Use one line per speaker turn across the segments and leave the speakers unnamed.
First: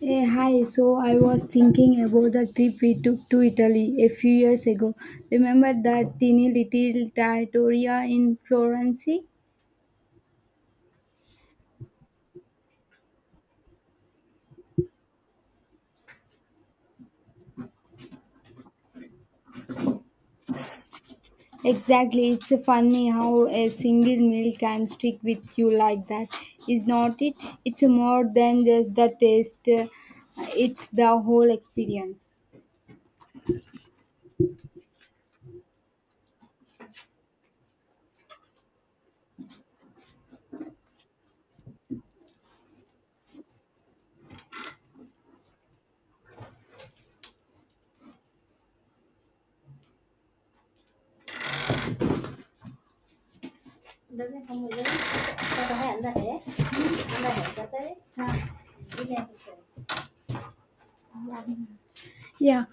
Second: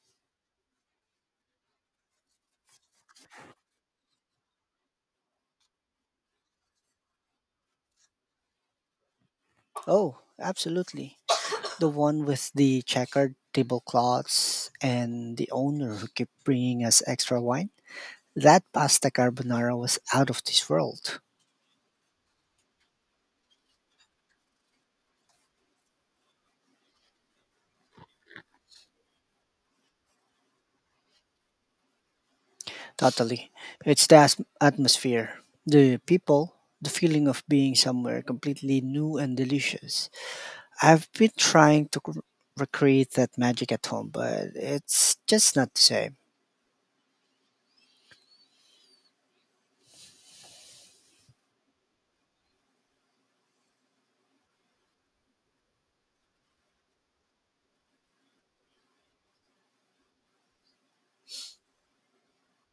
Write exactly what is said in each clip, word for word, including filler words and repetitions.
Hey, hi. So I was thinking about the trip we took to Italy a few years ago. Remember that teeny little trattoria in Florence?
Oh, absolutely. The one with the checkered tablecloths and the owner who kept bringing us extra wine. That pasta carbonara was out of this world.
Exactly. It's funny how a single meal can stick with you like that, is not it? It's more than just the taste. It's the whole experience.
Totally. It's the as- atmosphere, the people, the feeling of being somewhere completely new and delicious. I've been trying to cr- recreate that magic at home, but it's just not the same.
Yeah.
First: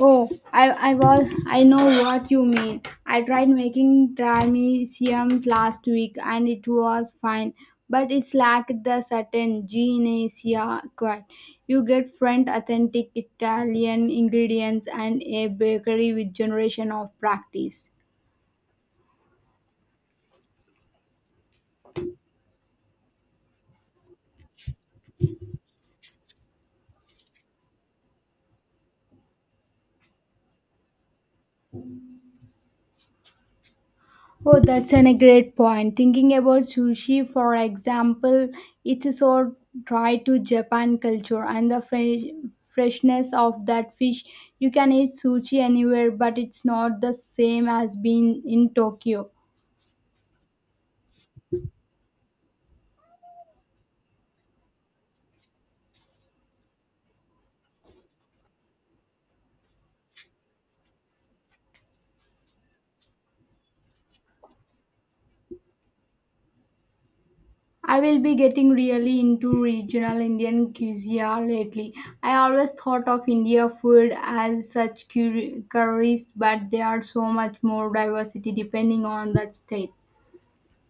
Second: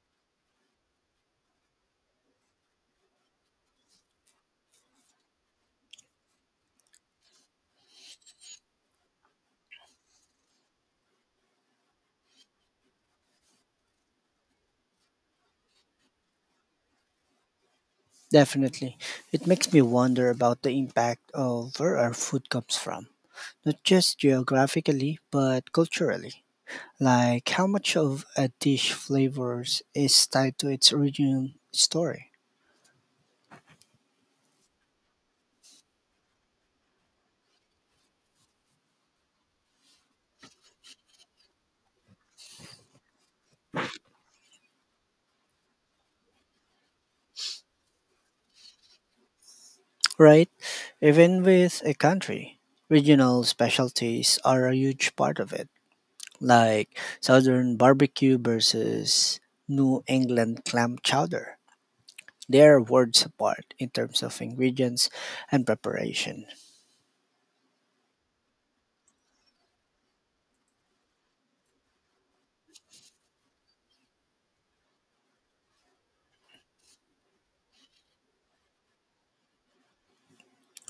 Oh, I I was I know what you mean. I tried making Trimezium last week and it was fine, but it's lacked the certain Genesia quite. You get French authentic Italian ingredients and a bakery with generation of practice.
Definitely. It makes me wonder about the impact of where our food comes from, not just geographically, but culturally. Like how much of a dish flavors is tied to its origin story,
Oh, that's an, a great point. Thinking about sushi, for example, it's so tied to Japan culture and the fresh, freshness of that fish. You can eat sushi anywhere, but it's not the same as being in Tokyo.
right? Even with a country, regional specialties are a huge part of it, like southern barbecue versus New England clam chowder. They are worlds apart in terms of ingredients and preparation.
I will be getting really into regional Indian cuisine lately. I always thought of India food as such curi- curries, but there are so much more diversity depending on the state.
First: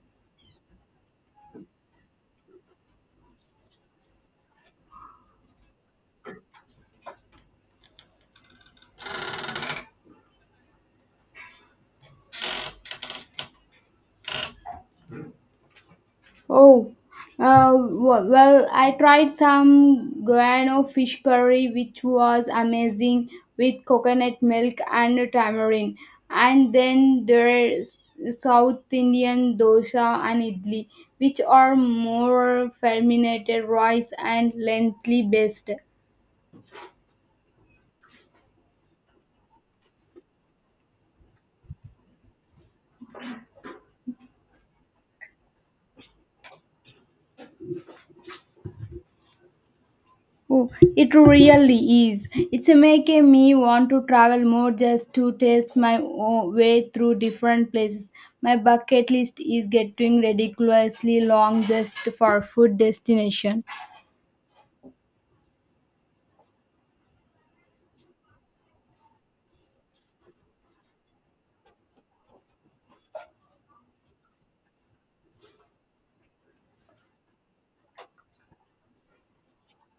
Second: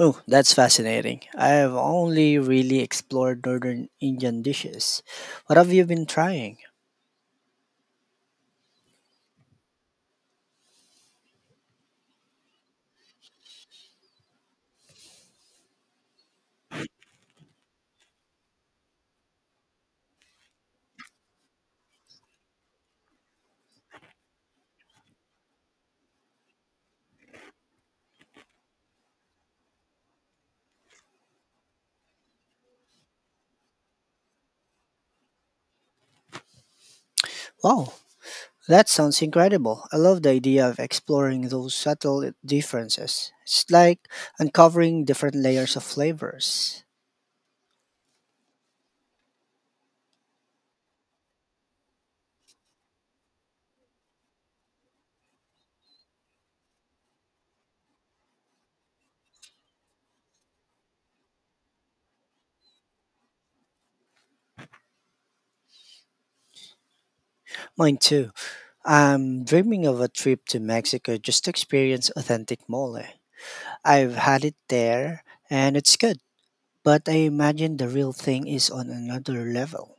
Oh, that's fascinating. I have only really explored northern Indian dishes. What have you been trying?
Oh, uh, w- well, I tried some guano fish curry, which was amazing with coconut milk and tamarind. And then there's South Indian dosa and idli, which are more fermented rice and lengthy based.
Wow, that sounds incredible. I love the idea of exploring those subtle differences. It's like uncovering different layers of flavors.
Oh, it really is. It's making me want to travel more just to taste my o- way through different places. My bucket list is getting ridiculously long just for food destination.
Mine too. I'm dreaming of a trip to Mexico just to experience authentic mole. I've had it there and it's good, but I imagine the real thing is on another level.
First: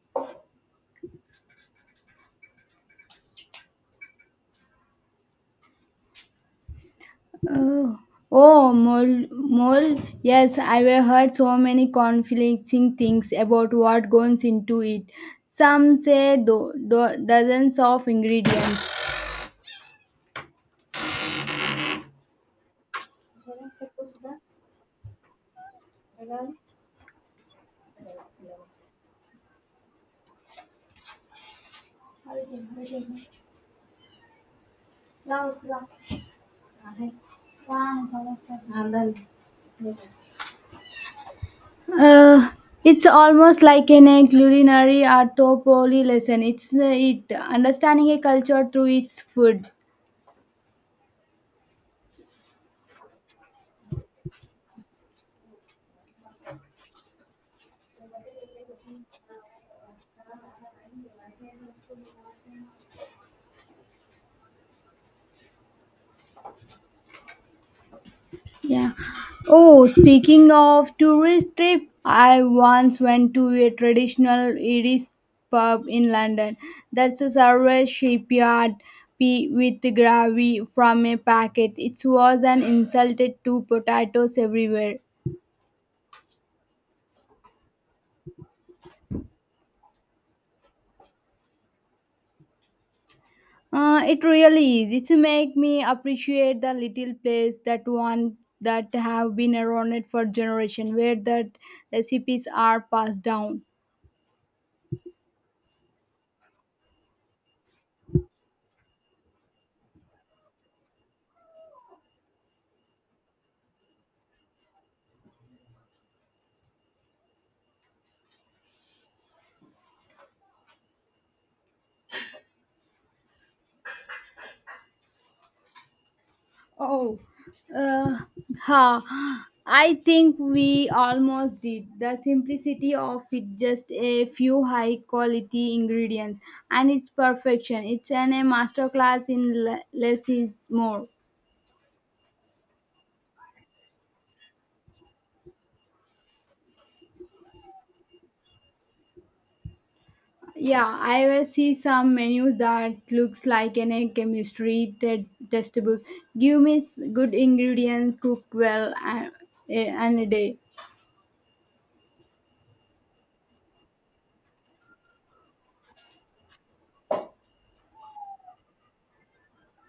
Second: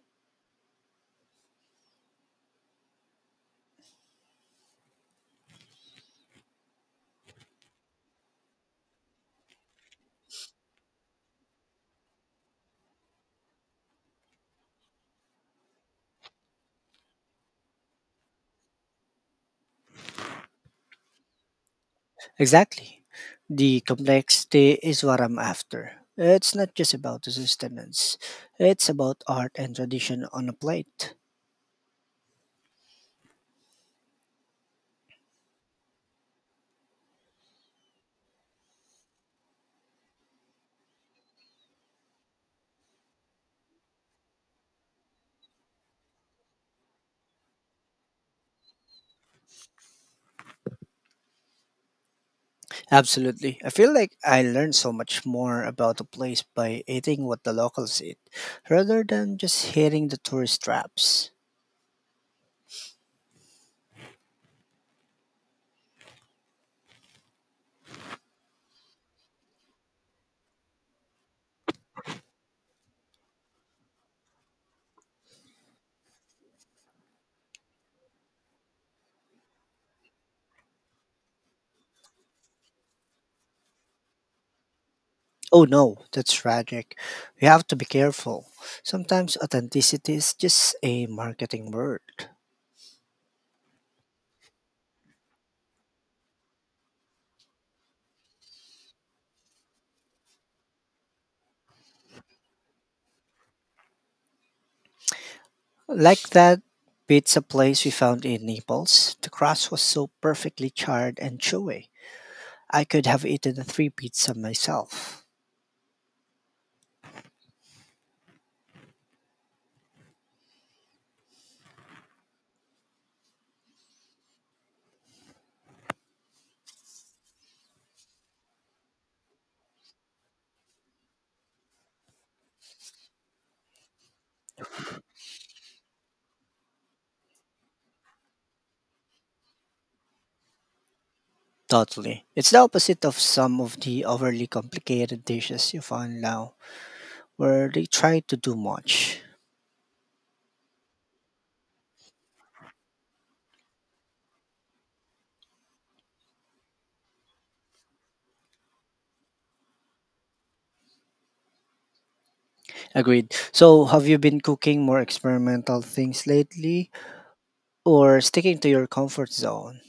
Oh, oh, mole, mole. Yes, I've heard so many conflicting things about what goes into it. Some say do, do, dozens of ingredients.
Exactly. The complexity is what I'm after. It's not just about sustenance, it's about art and tradition on a plate.
Uh, it's almost like in a culinary anthropology lesson. It's uh, it understanding a culture through its food.
Absolutely. I feel like I learned so much more about a place by eating what the locals eat rather than just hitting the tourist traps.
Yeah. Oh, speaking of tourist trip, I once went to a traditional Irish pub in London. That's a service shipyard pea with gravy from a packet. It was an insulted to potatoes everywhere.
Oh no, that's tragic. We have to be careful. Sometimes authenticity is just a marketing word.
Uh, it really is. It's make me appreciate the little place that one that have been around it for generation, where that recipes are passed down.
Like that pizza place we found in Naples, the crust was so perfectly charred and chewy. I could have eaten three pizza myself.
Oh, uh, Ha! I think we almost did. The simplicity of it, just a few high quality ingredients, and its perfection. It's an, a masterclass in le- less is more.
Totally. It's the opposite of some of the overly complicated dishes you find now, where they try to do much.
Yeah, I will see some menu that looks like an egg chemistry te- testable. Give me s- good ingredients, cook well, and, eh, and a day.
Agreed. So, have you been cooking more experimental things lately, or sticking to your comfort zone?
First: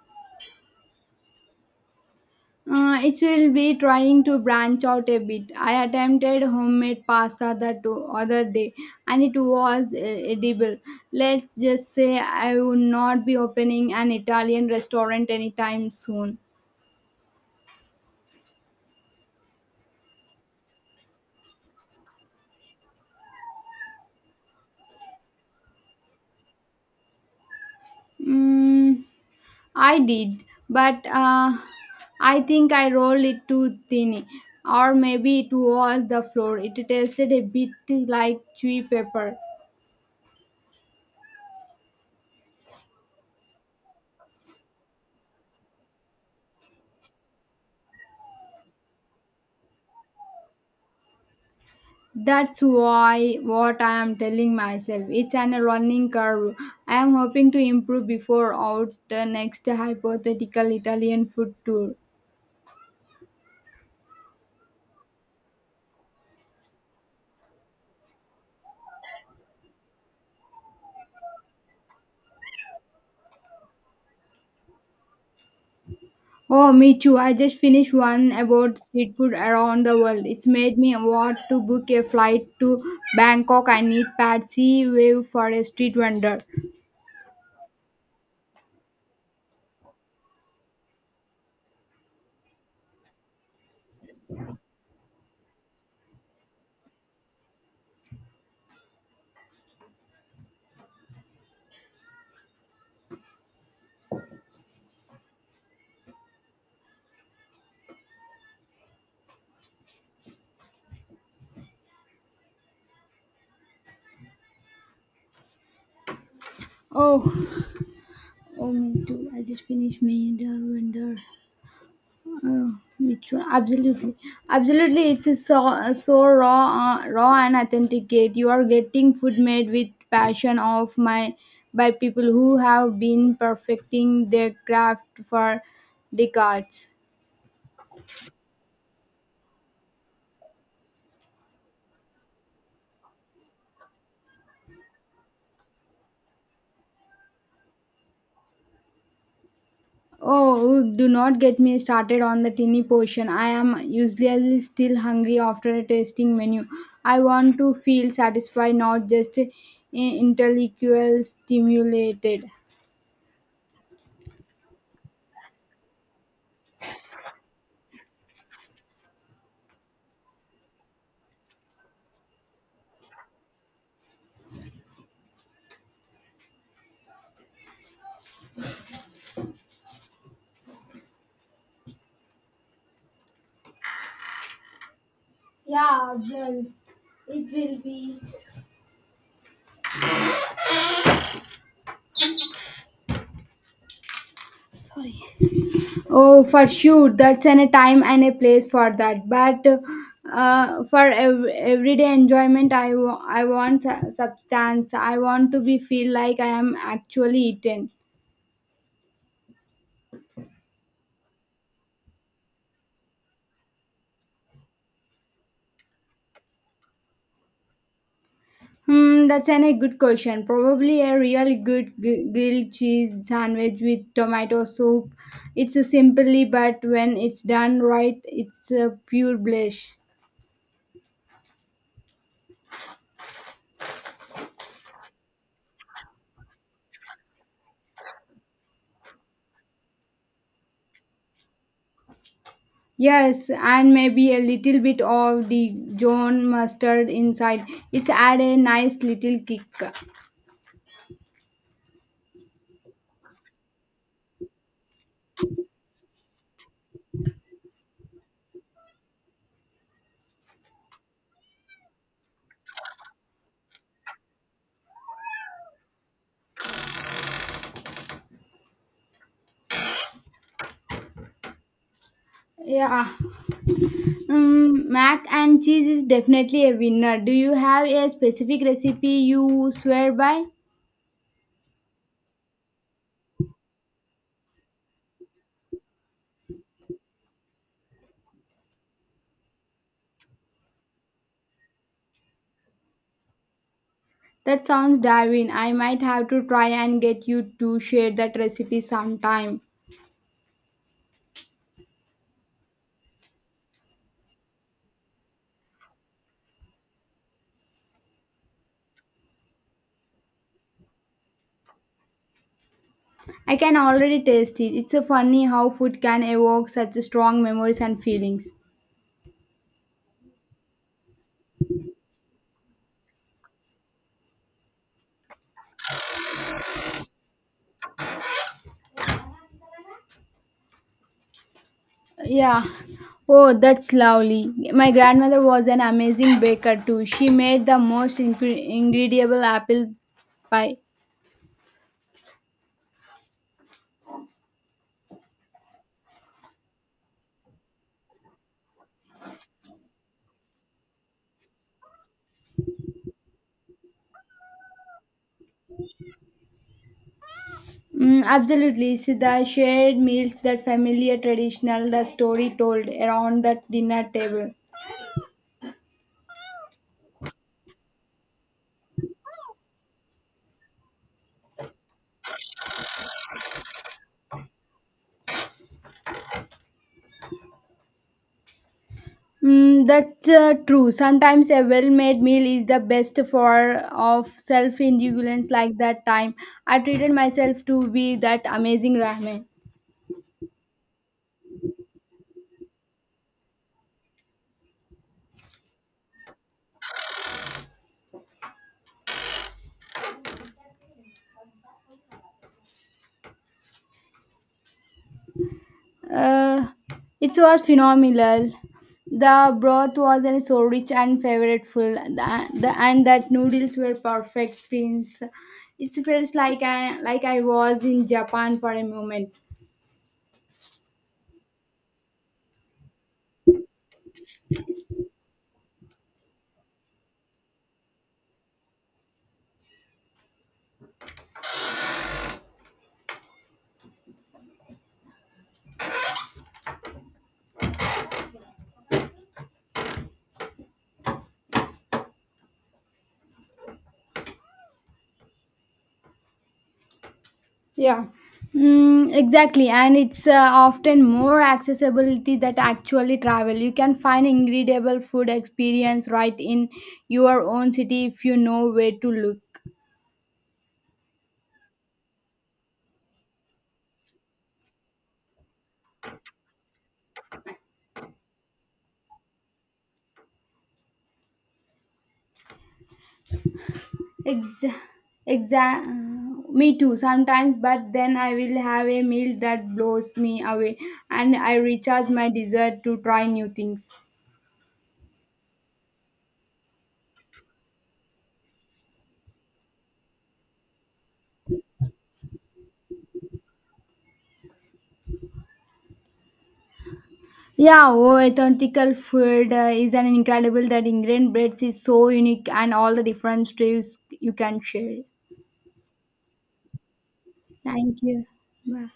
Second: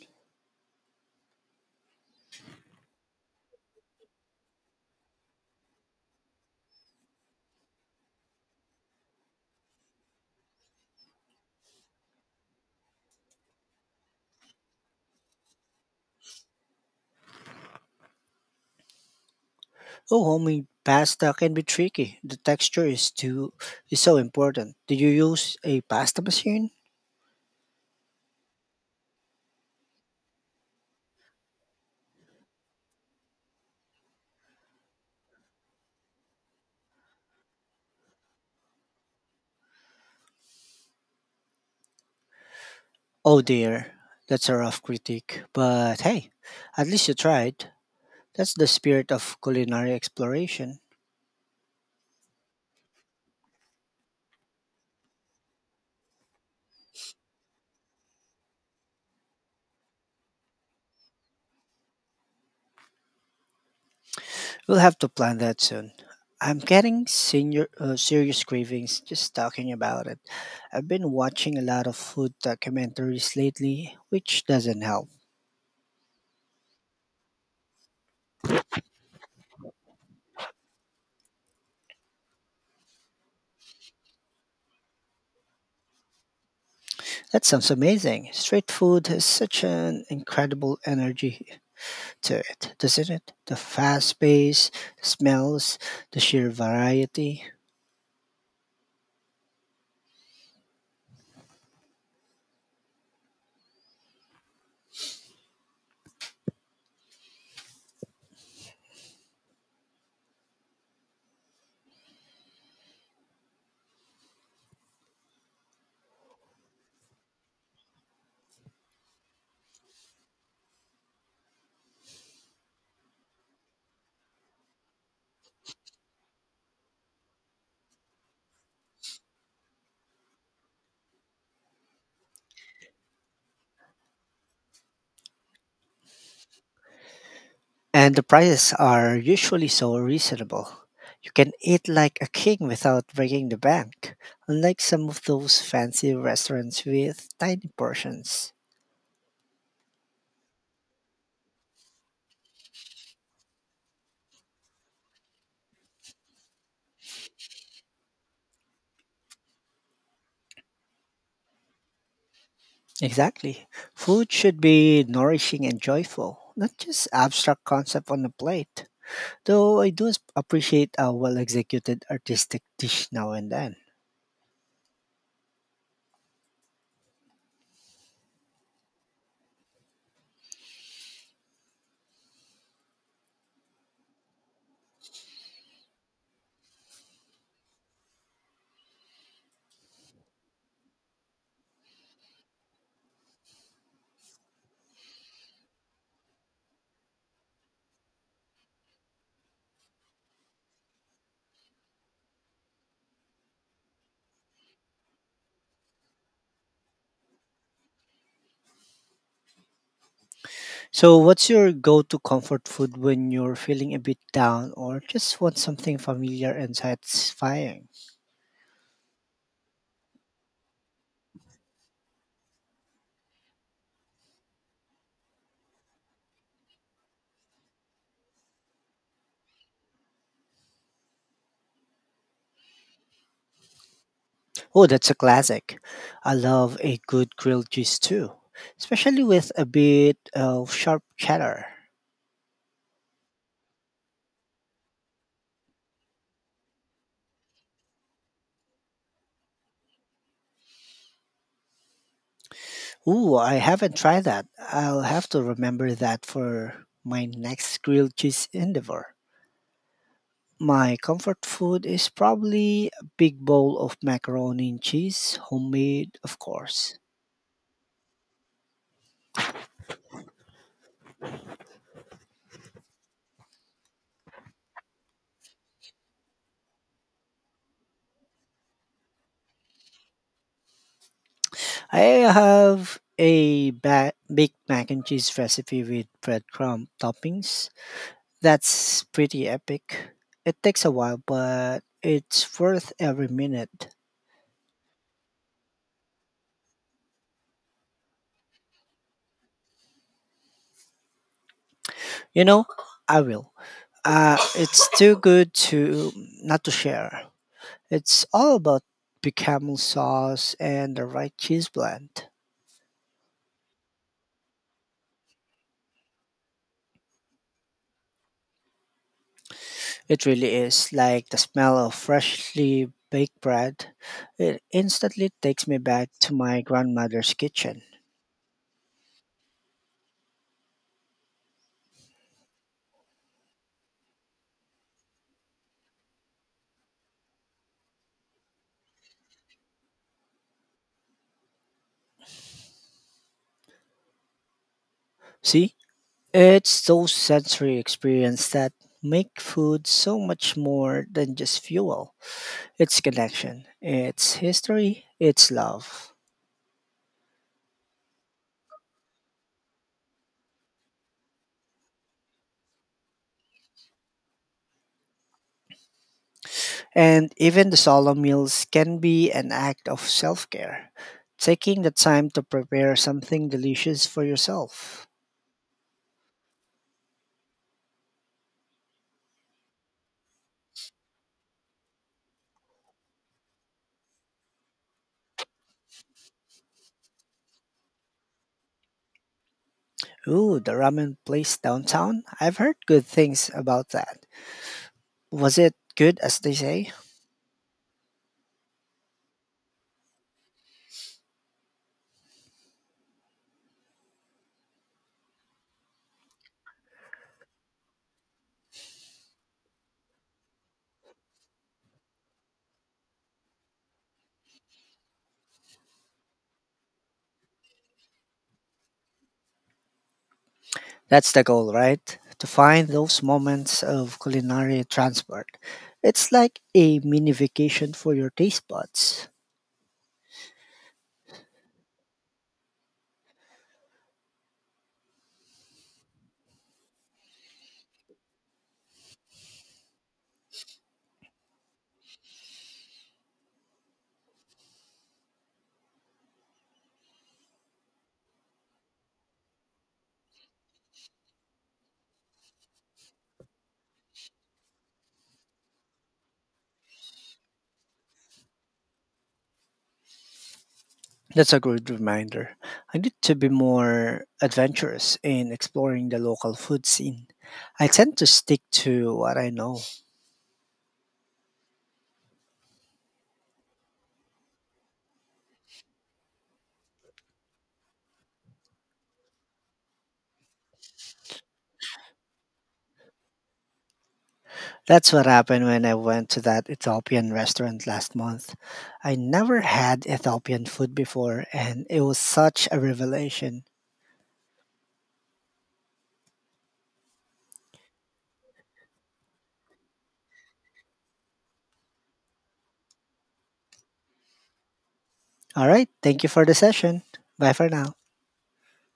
Uh, it will be trying to branch out a bit. I attempted homemade pasta the to- other day, and it was uh, edible. Let's just say I will not be opening an Italian restaurant anytime soon.
Oh, homemade pasta can be tricky. The texture is too is so important. Do you use a pasta machine?
Mm. I did, but uh, I think I rolled it too thin, or maybe it was the flour. It tasted a bit like chewy pepper.
Oh dear, that's a rough critique. But hey, at least you tried. That's the spirit of culinary exploration.
That's why what I am telling myself. It's an running curve. I am hoping to improve before out the next hypothetical Italian food tour.
We'll have to plan that soon. I'm getting senior, uh, serious cravings just talking about it. I've been watching a lot of food documentaries lately, which doesn't help.
Oh, me too. I just finished one about street food around the world. It's made me want to book a flight to Bangkok. I need Patsy Wave for a street vendor.
That sounds amazing. Street food has such an incredible energy to it, doesn't it? The fast pace, the smells, the sheer variety.
Oh, oh, Me too. I just finished me the vendor. Oh, me too. Absolutely, absolutely. It's a so uh, so raw, uh, raw and authenticate. You are getting food made with passion of my by people who have been perfecting their craft for decades.
And the prices are usually so reasonable. You can eat like a king without breaking the bank, unlike some of those fancy restaurants with tiny portions.
Oh, do not get me started on the tinny portion. I am usually still hungry after a tasting menu. I want to feel satisfied, not just eh, intellectual stimulated.
Exactly. Food should be nourishing and joyful, not just abstract concept on a plate. Though I do s- appreciate a well executed artistic dish now and then.
Oh, for sure, that's an, a time and a place for that. But uh, for ev- everyday enjoyment, I wa- I want su- substance. I want to be feel like I am actually eaten.
So, what's your go to comfort food when you're feeling a bit down or just want something familiar and satisfying?
Hmm, that's an, a good question. Probably a real good gr- grilled cheese sandwich with tomato soup. It's a simply, but when it's done right, it's a pure bliss.
Oh, that's a classic. I love a good grilled cheese too, especially with a bit of sharp cheddar.
Yes, and maybe a little bit of the John mustard inside. It's add a nice little kick.
Ooh, I haven't tried that. I'll have to remember that for my next grilled cheese endeavor. My comfort food is probably a big bowl of macaroni and cheese, homemade, of course.
Yeah, um, Mac and cheese is definitely a winner. Do you have a specific recipe you swear by?
I have a ba- baked mac and cheese recipe with breadcrumb toppings. That's pretty epic. It takes a while, but it's worth every minute.
That sounds divine. I might have to try and get you to share that recipe sometime.
You know, I will. Uh, it's too good to not to share. It's all about bechamel sauce and the right cheese blend.
I can already taste it. It's a funny how food can evoke such strong memories and feelings.
It really is like the smell of freshly baked bread. It instantly takes me back to my grandmother's kitchen.
Yeah. Oh, that's lovely. My grandmother was an amazing baker too. She made the most incre- incredible apple pie.
See, it's those sensory experience that make food so much more than just fuel. Its connection, its history, its love.
Mm, absolutely. It's the shared meals, that familiar traditional, the story told around that dinner table.
And even the solemn meals can be an act of self care, taking the time to prepare something delicious for yourself.
Mm, that's uh, True. Sometimes a well-made meal is the best for of self-indulgence. Like that time, I treated myself to be that amazing ramen.
Ooh, the ramen place downtown? I've heard good things about that. Was it good as they say?
Uh, it was phenomenal. The broth was uh, so rich and flavorful, the, the, and that noodles were perfect. Prince, it felt like I like I was in Japan for a moment.
That's the goal, right? To find those moments of culinary transport. It's like a mini vacation for your taste buds.
Yeah, mm, exactly. And it's uh, often more accessibility that actually travel. You can find incredible food experience right in your own city if you know where to look.
That's a good reminder. I need to be more adventurous in exploring the local food scene. I tend to stick to what I know.
Ex- exa- Me too sometimes, but then I will have a meal that blows me away and I recharge my desire to try new things.
That's what happened when I went to that Ethiopian restaurant last month. I never had Ethiopian food before, and it was such a revelation.
Yeah, oh, authentical food uh, is an incredible that ingredient breads is so unique and all the different styles you can share.
All right, thank you for the session. Bye for now.
Thank you. Bye.